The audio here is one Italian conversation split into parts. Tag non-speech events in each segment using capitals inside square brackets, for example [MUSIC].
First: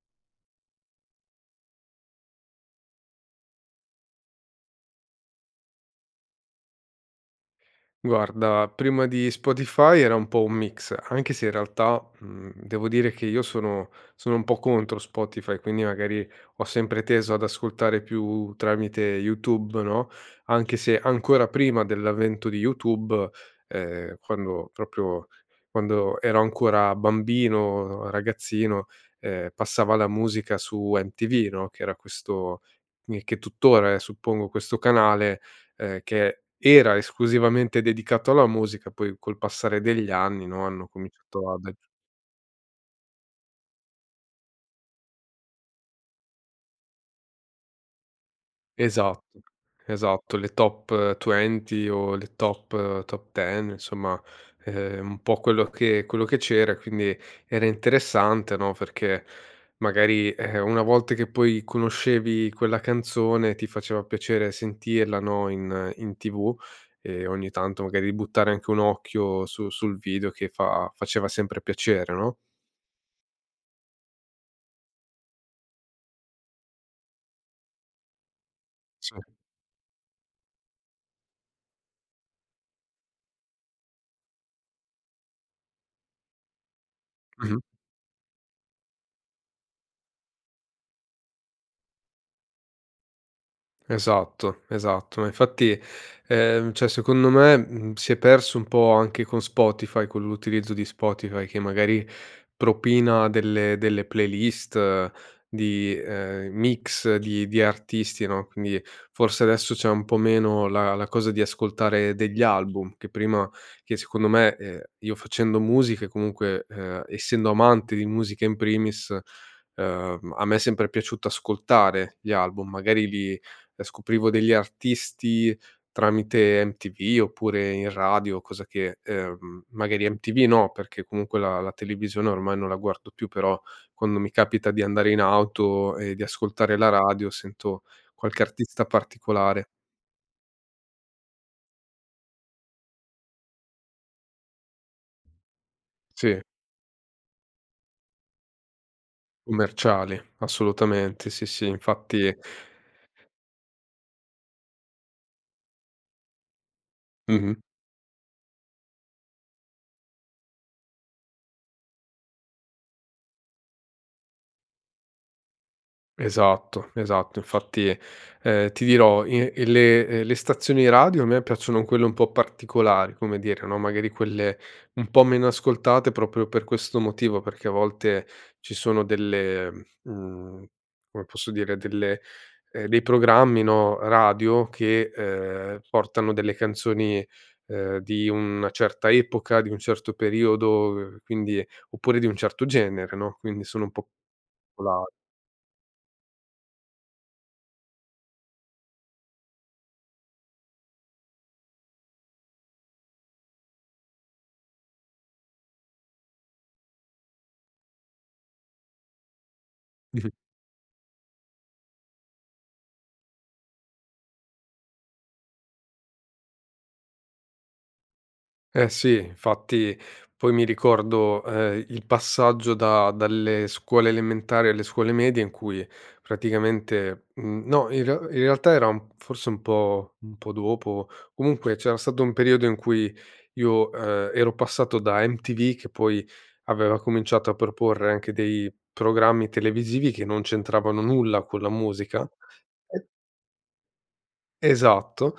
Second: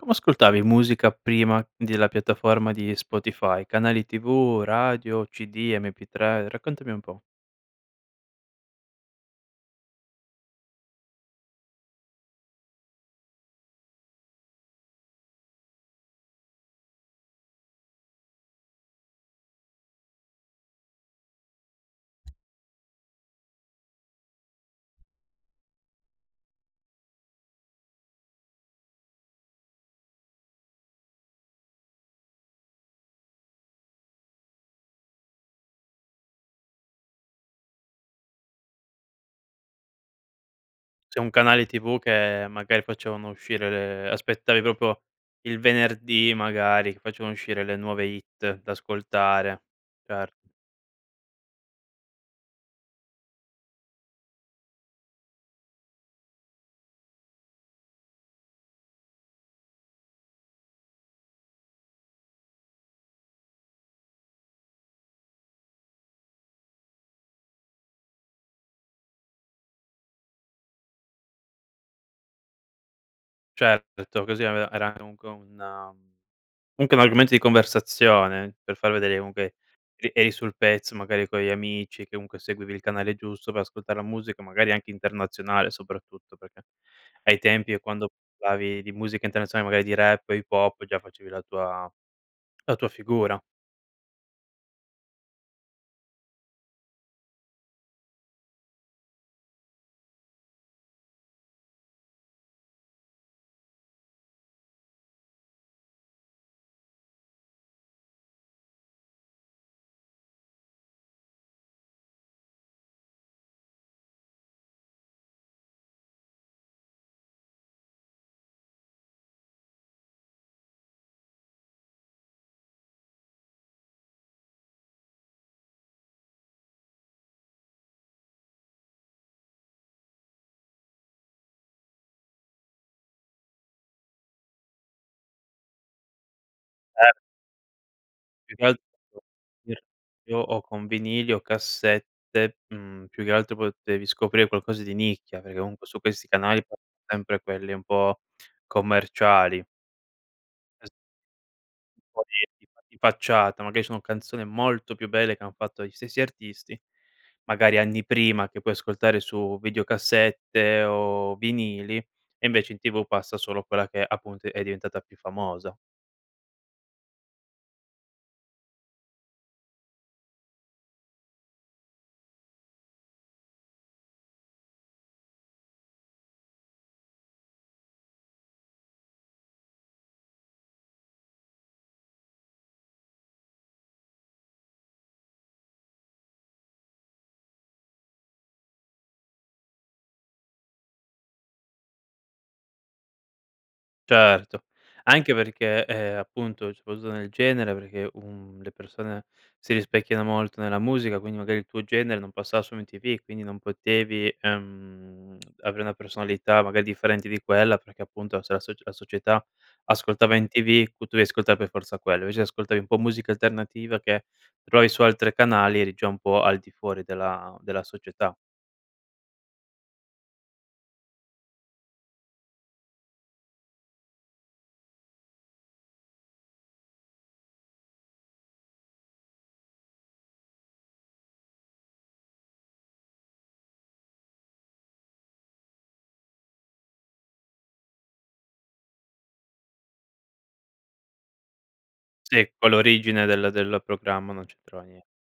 Come ascoltavi musica prima della piattaforma di Spotify: canali tv, radio, cd, mp3, raccontami un po'. Guarda prima di Spotify era un po' un mix anche se in realtà, mhmm, devo dire che io sono sono un po' contro Spotify, quindi magari ho sempre teso ad ascoltare più tramite Youtube, no. Anche se, ancora prima dell'avvento di Youtube, ehm, quando proprio quando ero ancora bambino, ragazzino, ehm, passava la musica su MTV, no, che era questo mi che tuttora è, suppongo, questo canale, ehm, che era esclusivamente dedicato alla musica poi col passare degli anni, no, hanno C'è un cominciato ad canale agg TV che magari facevano uscire le aspettavi proprio il venerdì, magari, che facevano uscire le nuove hit da Esatto, ascoltare. Cer esatto. Le Top 20 o le Top Top 10 insomma, ehm, un po' quello che quello che c'era e quindi era interessante, no, perché magari, ehm, una volta che poi conoscevi quella canzone ti faceva piacere sentirla, no, in in TV e ogni tanto magari buttare anche un occhio su sul video che fa faceva sempre piacere, no? Certo, così aveva era a comunque un comunque un argomento di conversazione per far Sì. vedere comunque che eri sul pezzo, magari con gli amici, che comunque seguivi il canale giusto per ascoltare la musica, magari, anche internazionale, soprattutto. Perché ai Mh-mh. tempi, ehm, quando parlavi di musica internazionale magari di rap o hip hop già facevi la tua la tua figura. Esatto, esatto. Ma, infatti, ehm, cioè secondo me, mhmm, si è perso un po' anche con Spotify, con l'utilizzo di Spotify, che magari propina delle delle playlist di ehm, mix di di artisti, no, quindi forse adesso c'è un po' meno la la cosa di ascoltare degli album che prima che secondo me, ehm, io facendo musica, comunque, ehm, essendo amante di musica in primis, ehm, a me è sempre piaciuto ascoltare gli album. Magari li ehm, scoprivo degli artisti tramite MTV, oppure in radio cosa che ehm, magari MTV no perché comunque la la televisione ormai non la guardo più, però quando mi capita di andare in auto e di ascoltare la Cer radio sento qualche Più che al artista particolare. [UNINTELLIGIBLE] io o con vinili o cassette, mhmm, più che altro potevi scoprire qualcosa di nicchia, perché comunque su questi Sì. canali [UNINTELLIGIBLE] sempre quelli un po' commerciali. Commerciali, Es assolutamente. Sì, sì Un pò infatti di di fa di facciata. Magari sono canzoni molto più belle che hanno fatto gli stessi artisti Mh-mh. magari anni prima che puoi ascoltare su videocassette o vinili, e invece in TV passa solo quella che, appunto, è diventata più famosa. Esatto, esatto. Infatti, ehm, ti dirò, in ehm, le ehm, le stazioni radio a me piacciono quelle un po' particolari, come dire, no, magari quelle un po' meno ascoltate proprio per questo motivo, perché a volte ci sono delle mhmm, come posso dire delle ehm, dei programmi, no, radio che, ehm, portano delle canzoni, ehm, di una certa epoca, di un certo periodo quindi oppure di un certo genere, no, quindi sono un po' Certo. popolari. Anche perché, ehm, appunto, c'è [UNINTELLIGIBLE] nel genere perché, uhm, le persone si rispecchiano molto nella musica, quindi magari il tuo genere non passava su MTV, quindi non potevi, ehm, avere una personalità, magari, differente di quella perché appunto se la soc la società Mh-mh. ascoltava MTV q tu devi ascoltare per forza quello, invece se ascoltavi un po' musica alternativa che trovavi su altre canali eri già un po' al di fuori della della società. Eh, sì. Infatti, poi mi ricordo, ehm, i il passaggio da dalle scuole elementari alle scuole medie in cui praticamente mhmm, no in re in realtà era un forse un po' un po' dopo, comunque c'era stato un periodo in cui io, ehm, ero passato da MTV che poi aveva cominciato a proporre anche dei programmi televisivi che non c'entravano nulla con la musica. Sì, con E l'origine del del programma non c'entrava nie Esatto,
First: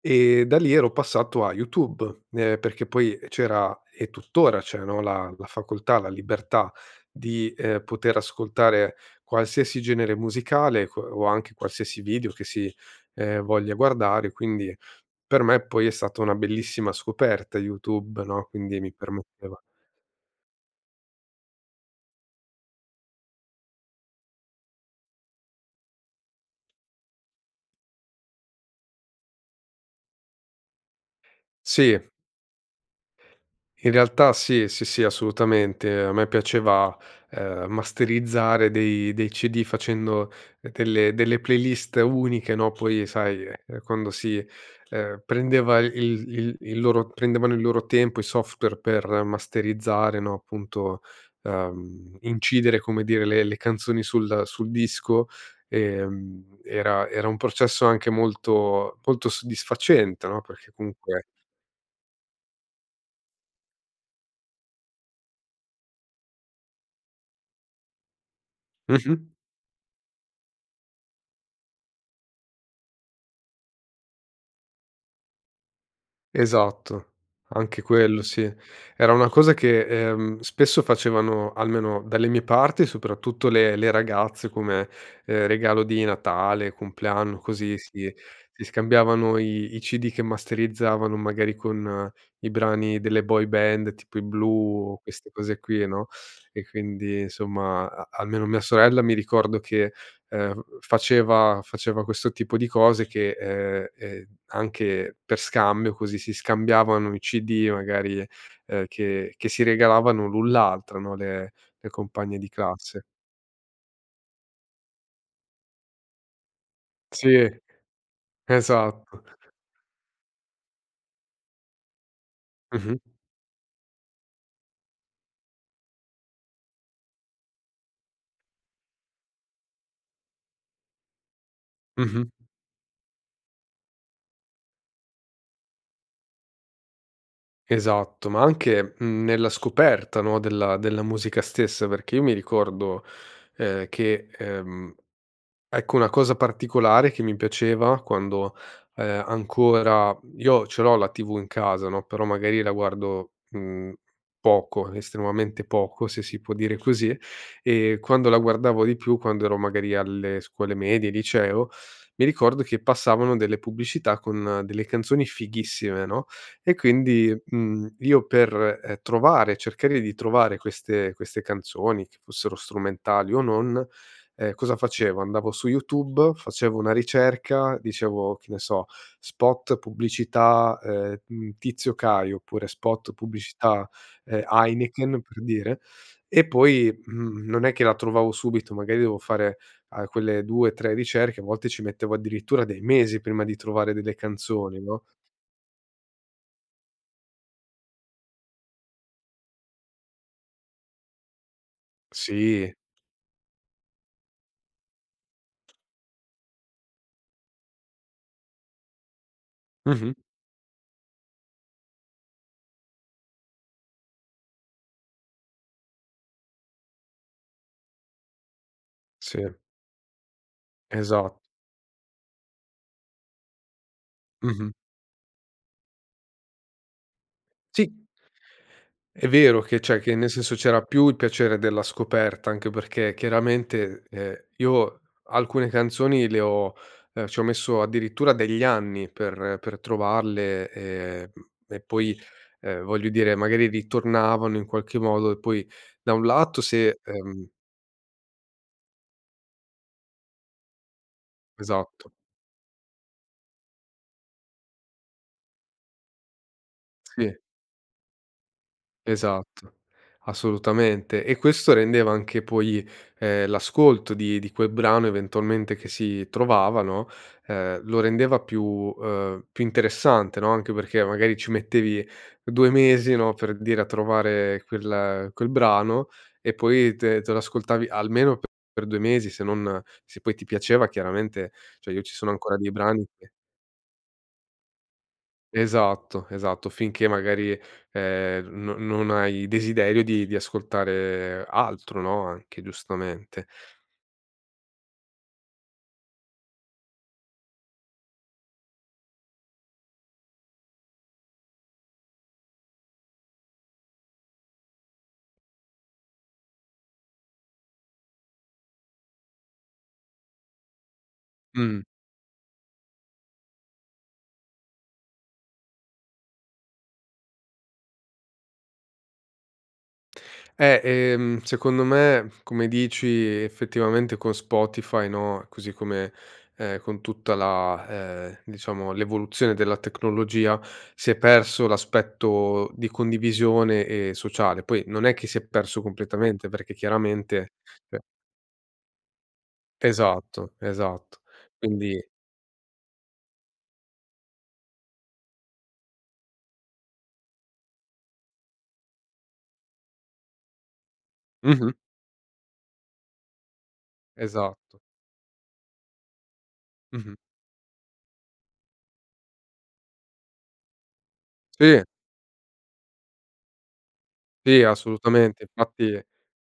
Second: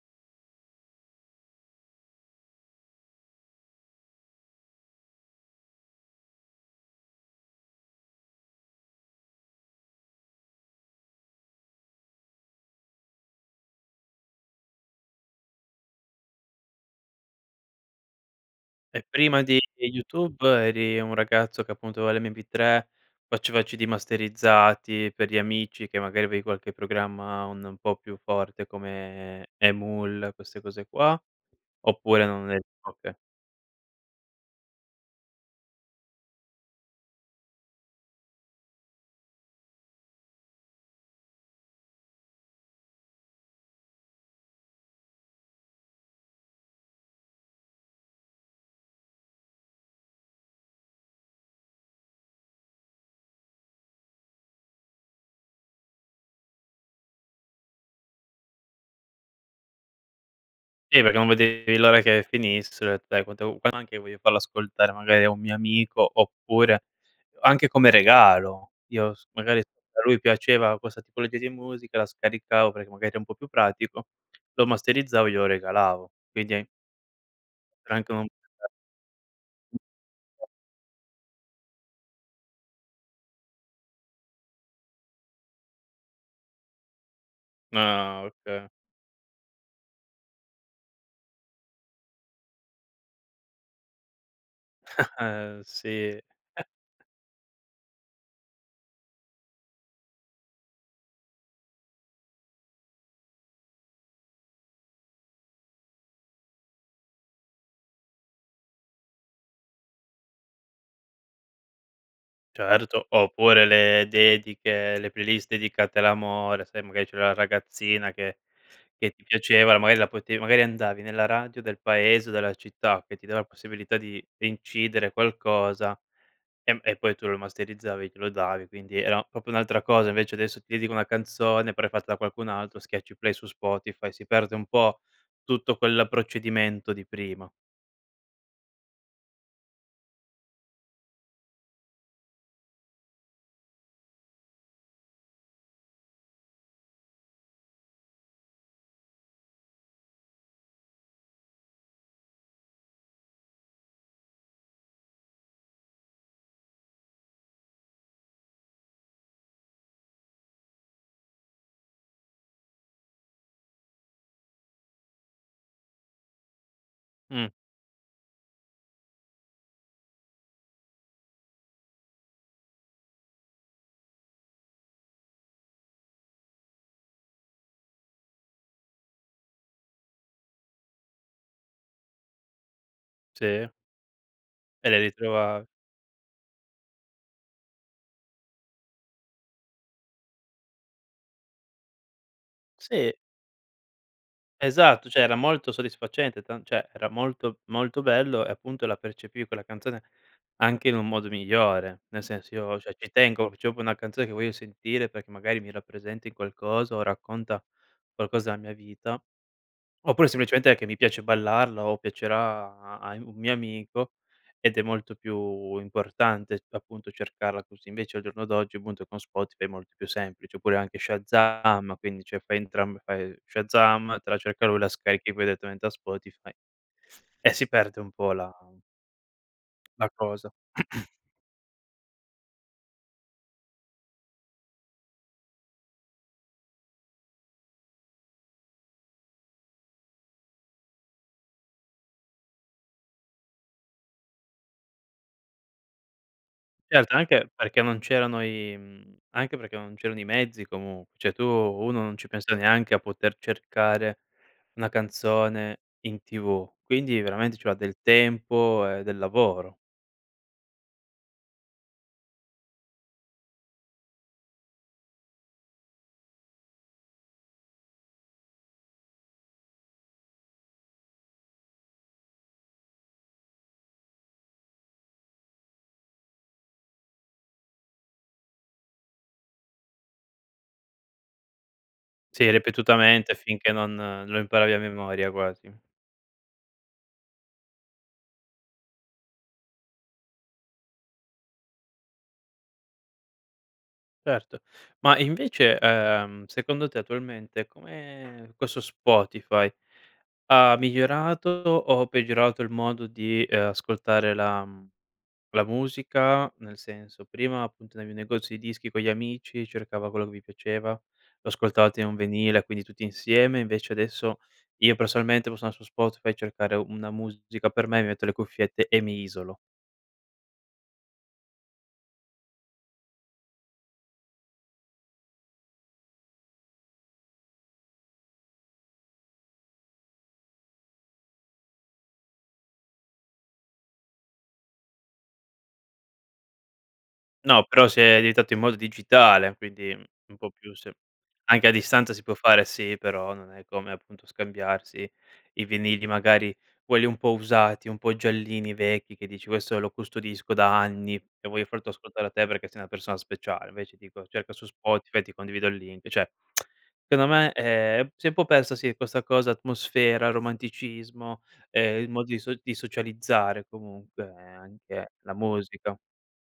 e da lì ero passato a YouTube. Ehm, perché poi c'era e tuttora c'è, no, la la facoltà, la libertà di, ehm, poter ascoltare qualsiasi genere musicale que o anche qualsiasi video che si, ehm, voglia guardare. Quindi per me poi è stata una bellissima scoperta YouTube, no, quindi mi E prima permetteva di YouTube eri un ragazzo che, appunto, aveva l'Mp3, faceva CD masterizzati per gli amici che magari avevi qualche programma un po' più forte come eMule queste cose qua, Sì. oppure non eri oka In realtà sì, sì, sì assolutamente. A me piaceva, ehm, masterizzare dei dei CD facendo ehm, delle delle playlist uniche, no, poi, ehm, sai, ehm, eh, quando si, ehm, prendeva il il il loro prendevano il loro tempo i software per masterizzare, no, appunto, ehm, incidere come dire le le canzoni sul sul disco, ehm, era era un processo anche molto, molto soddisfacente no. Perché Sì, perché comunque non vedevi l'ora che finisse. Sai quante u anche io voglio farla ascoltare magari a un mio amico, oppure, anche come regalo io Mh-mh. s magari a lui piaceva questa tipologia di musica la scaricavo, perché magari ero un po' più pratico, lo masterizzavo e glielo regalavo. Quindi an Esatto. Anche Era anche quello un sì. [UNINTELLIGIBLE] Era una cosa che, ehm, spesso facevano, almeno dalle mie parti, soprattutto le le ragazze come, ehm, regalo di Natale, compleanno, così si Ah, si oka scambiavano i i CD che masterizzavano magari con i brani delle boy band, tipo i Blue, o queste cose [CHUCKLES] qui, no. sì. E [CHUCKLES] quindi insomma a almeno mia sorella mi ricordo che, ehm, faceva faceva questo tipo di cose che ehm, e anche per scambio così, si scambiavano i CD magari, ehm, che che si regalavano l'un l'altra, no, le le compagne di classe. Certo. Oppure le dediche, le playlist dedicate all'amore, sai magari c'era la Sì, ragazzina che che esatto. ti [CHUCKLES] piaceva la magari la potevi magari andavi nella radio del paese, della Mh-mh. città che ti dava la possibilità di incidere qualcosa, ehm, e poi tu lo masterizzavi, glielo davi, quindi era proprio un'altra cosa. Invece adesso ti dedico una canzone, però è fatta da Mh-mh. qualcun altro, schiacci play su Spotify, si perde un po' tutto quel procedimento di prima. Esatto. Ma anche, mhmm, nella scoperta, no, della della musica stessa perché io mi ricordo, ehm, che, ehm, ecco una cosa particolare che mi piaceva quando, ehm, ancora io ce l'ho la TV in casa, no, però magari la guardo, mhmm, poco, estremamente poco se si può dire così. E quando la guardavo di più, quando ero magari alle scuole medie, liceo, mi ricordo che passavano delle pubblicità con delle canzoni fighissime, no, e quindi, Mh. mhmm, io per, ehm, trovare ehm, cercare di trovare queste queste canzoni che fossero strumentali o non, ehm, cosa facevo: andavo su YouTube, facevo una ricerca, dicevo che ne so: "Spot pubblicità, ehm, mhmm, Tizio Caio." Oppure: "Spot Sì. pubblicità, ehm, E le Heineken." Per ritrova dire. E poi, mhmm, non è che la trovavo subito, magari dovevo fare, uhm, quelle 2, 3 ricerche, a volte ci mettevo addirittura dei Sì. mesi prima di trovare delle canzoni, no? Esatto. Cioè, era molto soddisfacente tan cioè era molto, molto bello, e appunto la percepivi quella canzone anche in un modo migliore. Nel senso, Sì. io cioè ci tengo, c'ho proprio una canzone che voglio sentire perché magari mi rappresenti qualcosa o racconta qualcosa della mia vita. Mh-mh. Oppure, semplicemente, che mi piace ballarla o piacerà a in un mio amico ed è molto più importante appunto cercarla così. Invece al giorno d'oggi, appunto, con Sì. Spotify è molto più semplice, oppure anche Esat Shazam quindi cioè fai entrambe. Fai Shazam te la cerca Mh-mh. lui; la scarichi poi direttamente a Spotify, e si Sì. perde un po' la È vero che c'è la che nel cosa. senso c'era più [CLEARS THROAT] il piacere della scoperta anche perché, chiaramente, ehm, io alcune canzoni le ho ehm, ci ho messo addirittura degli anni per per trovarle e mhmm, e poi, ehm, voglio dire magari ritornavano in qualche modo e poi da un lato se, Certo, ehm anche perché non c'erano i mhmm, anche perché non c'erano i mezzi, comunque. Cioè tu uno Esatto. non ci pensa neanche a poter cercare una canzone in TV quindi Sì. veramente ci voleva del tempo e del Esatto. lavoro. Assolutamente. E questo rendeva anche poi, ehm, l'ascolto di di quel brano eventualmente che si trovava, no, ehm, lo rendeva più, uhm, più interessante, no. Anche perché magari ci mettevi 2 mesi, no, per dire a trovare quel quel brano e poi te te lo ascoltavi almeno per 2 mesi se non se poi ti piaceva chiaramente cioè io ci sono Sì, ancora dei brani che ripetutamente finché non non lo imparavi a memoria quasi. Esatto, esatto, finché magari, ehm, non non hai desiderio di di ascoltare altro, no, anche giustamente. Certo. Ma invece, uhm, secondo te attualmente come, questo Spotify, ha migliorato o peggiorato il modo di, ehm, ascoltare la mhmm, la musica; nel senso, prima appunto andavi negozi di dischi con gli amici, cercava quello che vi piaceva, lo Mh. ascoltavate in un vinile quindi tutti insieme invece adesso, io personalmente, posso andar su Spotify e cercare una musica per me mi metto le cuffiette e mi isolo. Eh, ehm, secondo me come dici effettivamente con Spotify, no, così come è con tutta la ehm, diciamo l'evoluzione della tecnologia, si è perso l'aspetto di condivisione e sociale. Poi non è che si è perso completamente, perché chiaramente, No, però ehm se è editato in modo digitale quindi, mhmm, un po' Esatto, più se esatto, anche a quindi distanza si può fare sì, però non è come appunto scambiarsi i vinili, magari quelli un po' usati, un po' giallini, vecchi che dici: "Questo lo custodisco da anni e voglio Mh-mh. fartelo ascoltare a te perché sei una persona speciale." Invece ti dico: "Cerca su Esatto. Spotify." Ti condivido il link, cioè [TSK] Mh-mh. secondo me, ehm, s'è un po' persa, sì, questa cosa, atmosfera, romanticismo, Sì. ehm, il modo di so di socializzare comunque e Sì anche la assolutamente musica. infatti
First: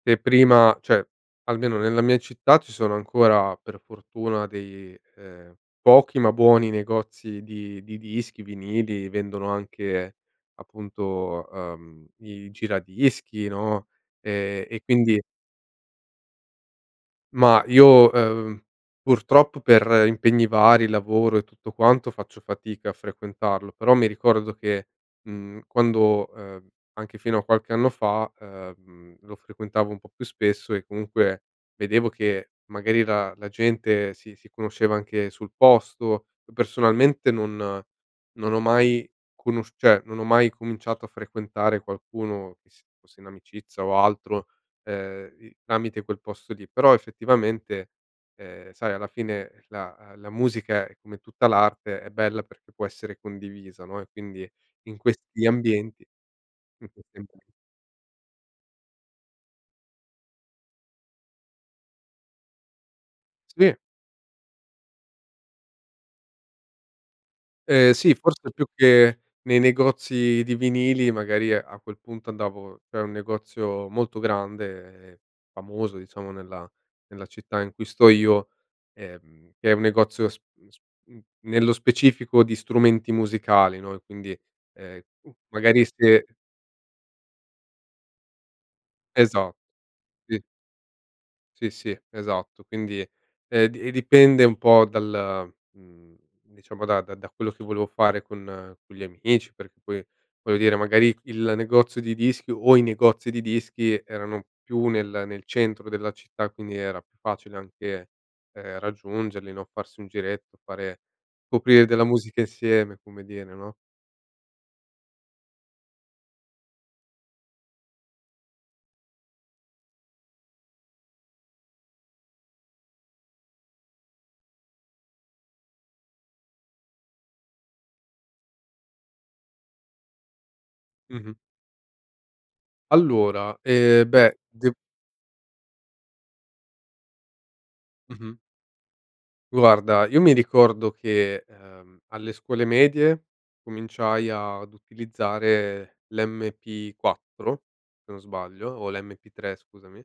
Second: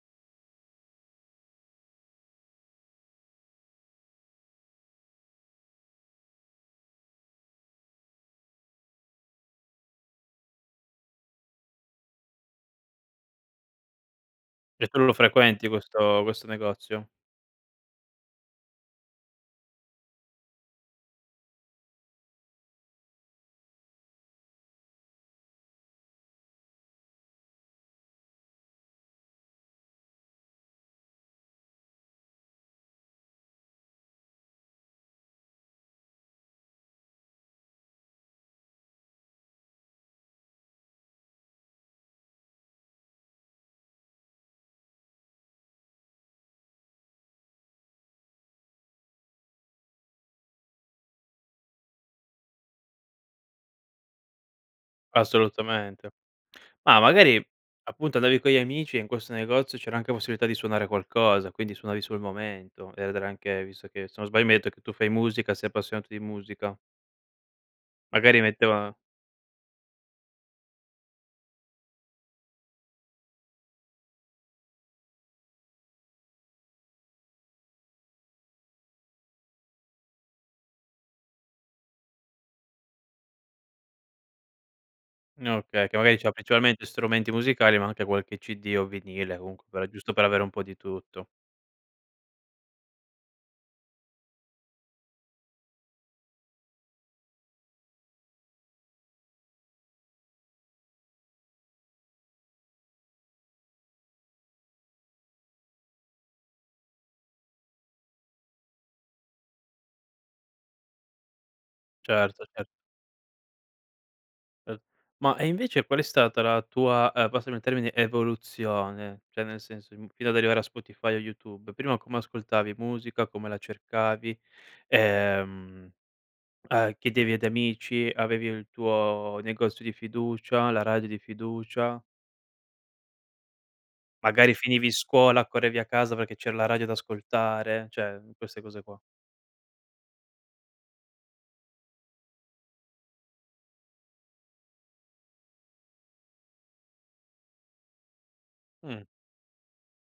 se prima cioè almeno nella mia città ci sono ancora, per fortuna, dei, ehm, pochi ma buoni negozi di di dischi, vinili, vendono anche appunto, uhm, i giradischi, no, ehm, e Cioè tu non lo quindi frequenti, questo questo negozio? Ma io, ehm, purtroppo per impegni vari, lavoro e tutto quanto, faccio fatica a frequentarlo, però mi ricordo che, mhmm, quando ehm, anche fino a qualche anno fa, ehm, lo frequentavo un po' più spesso e comunque vedevo che magari la la gente si si conosceva anche sul posto; uhm, personalmente non non ho mai conosciu cioè, non ho mai cominciato a frequentare qualcuno che si fosse in amicizia o altro, ehm, i tramite quel posto lì, però effettivamente, ehm, sai alla fine la la musica, è come tutta l'arte, è bella perché può essere condivisa, no, e quindi in questi ambienti. Assolutamente. Ma magari [UNINTELLIGIBLE] appunto andavi con gli amici e in questo negozio c'era anche possibilità di suonare qualcosa, quindi suonavi sul momento ed era anche Sì. visto che, se non sbaglio, mi hai detto che tu fai musica, sei appassionato di musica. Ehm, sì Magari forse più metteva che nei negozi di vinili magari a quel punto andavo c'é un negozio molto grande e famoso, diciamo, nella nella città in cui sto io, ehm, che è un negozio s mhmm, s mhmm, nello specifico di strumenti musicali, no, e quindi, ehm, m N magari okay che magari se c'ha principalmente strumenti musicali ma anche qualche CD o vinile Esa comunque, però, giusto per sì. avere un po' di tutto. Sì, sì esatto quindi, ehm, di e dipende un po' dal mhmm, diciamo da da da quello che volevo fare con con gli amici perché poi, voglio dire, magari il negozio di dischi o i negozi di dischi erano più nel nel centro della città, quindi era più facile anche, ehm, raggiungerli, no, farsi un giretto fare scoprire della musica Certo, cer insieme come dire, no? Ma e invece qual è stata la tua, uhm, passami il termine, evoluzione? Cioè, nel senso, im fino ad arrivare a Spotify o YouTube. Prima come ascoltavi musica, come la cercavi? Ehm, uhm, chiedevi ad amici? Avevi il tuo negozio di fiducia? La radio di Mh-mh. fiducia? Allora, ehm, beh, Magari dev finivi scuola, correvi a casa perché c'era la radio da ascoltare, cioè, mhmm, Mh-mh. queste cose qua. Guarda io mi ricordo che, ehm, alle scuole medie cominciai ad utilizzare l'MP4 se non sbaglio, o Mh. l'MP3 scusami,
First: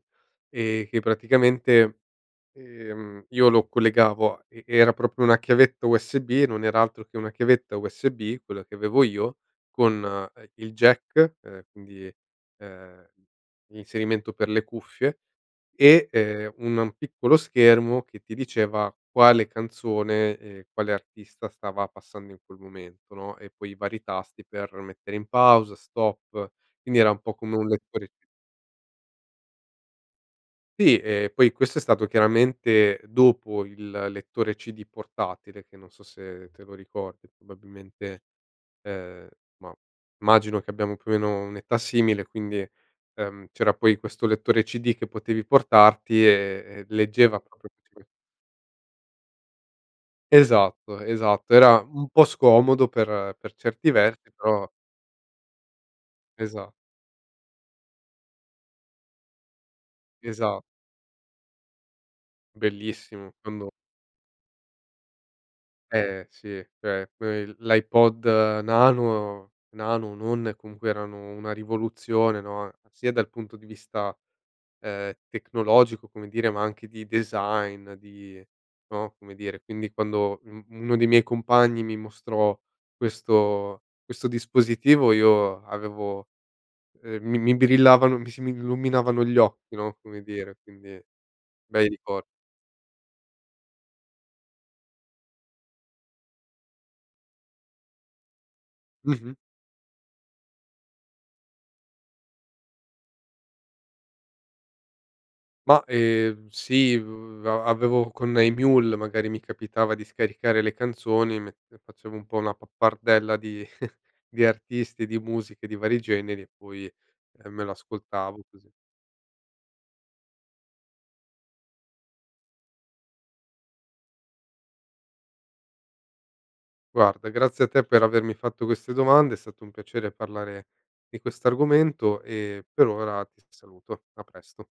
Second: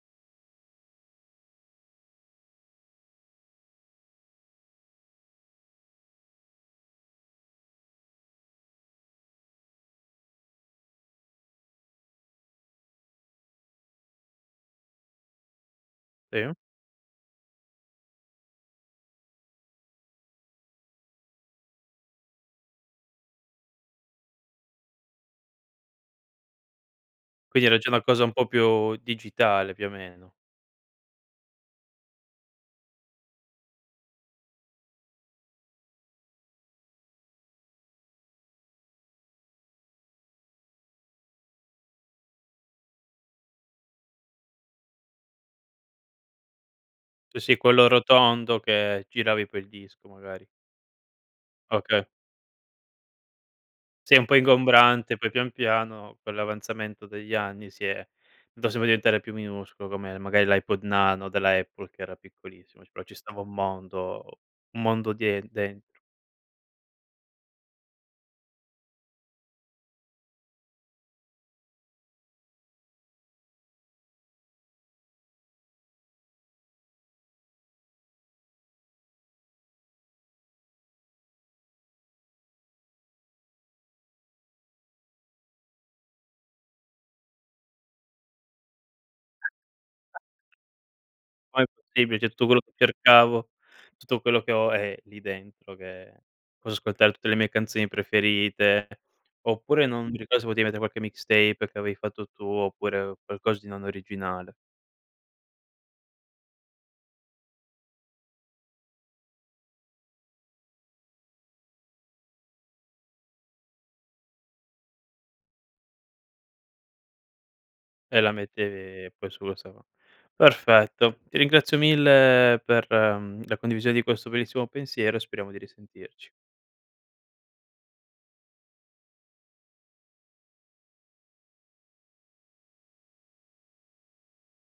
ehm, che praticamente, ehm, io lo collegavo a e era proprio una chiavetta USB e non era altro che una chiavetta USB quella che avevo io, con, ehm, il jack e quindi, ehm, l'inserimento per le cuffie e, Sì. ehm, un un piccolo schermo che ti diceva quale canzone e quale artista stava passando in quel momento, no, e poi i vari tasti per mettere in pausa, stop, quindi era un po' come un Quindi era già una lettore cosa un po' più digitale, più o meno. Sì e poi questo è stato chiaramente dopo il lettore CD portatile, che non so se te lo ricordi probabilmente ehm, ma immagino che abbiamo più o meno un'età simile quindi, ehm, c'era poi questo lettore CD che potevi portarti e leggeva Sì, sì, proprio quello [UNINTELLIGIBLE] rotondo che giravi poi il disco, magari. Esatto, esatto era Oka un po' scomodo per per certi Sì è un versi po' però ingombrante, poi pian piano, con Esa l'avanzamento degli anni, si è [UNINTELLIGIBLE] diventare più minuscolo come magari Esa l'iPod nano della Apple, che era piccolissimo, [UNINTELLIGIBLE] però ci Bellissimo stava un quando mondo un mondo dien dentro. Eh, sì cioè que il l'iPod nano nano o non, comunque erano una rivoluzione, no, sia dal punto di vista, ehm, tecnologico come dire ma anche di design, di no, come dire quindi quando un uno dei miei compagni mi mostrò questo questo dispositivo io avevo ehm, mi mi brillavano mi si m illuminavano gli occhi, no, come dire, quindi Qua è bei possibile, ricor cioè, tutto quello che cercavo, tutto quello che ho è lì dentro, che posso ascoltare tutte le mie canzoni preferite Mh-mh. oppure, non mi ricordo, se potevi mettere qualche mixtape che avevi fatto tu, oppure qualcosa di non originale. Ma ehm, sì v a avevo con eMule magari mi capitava di scaricare le canzoni mentre facevo un po' una pappardella di [CHUCKLES] di artisti, di musiche, di vari generi e poi, ehm, me lo E la ascoltavo così. mettevi poi su questa qua. Perfetto. Ti ringrazio mille per, mhmm, la condivisione di questo bellissimo pensiero e speriamo di risentirci. Guarda grazie a te per avermi fatto queste domande. È stato un piacere parlare di questo argomento e, per ora, ti saluto. A presto.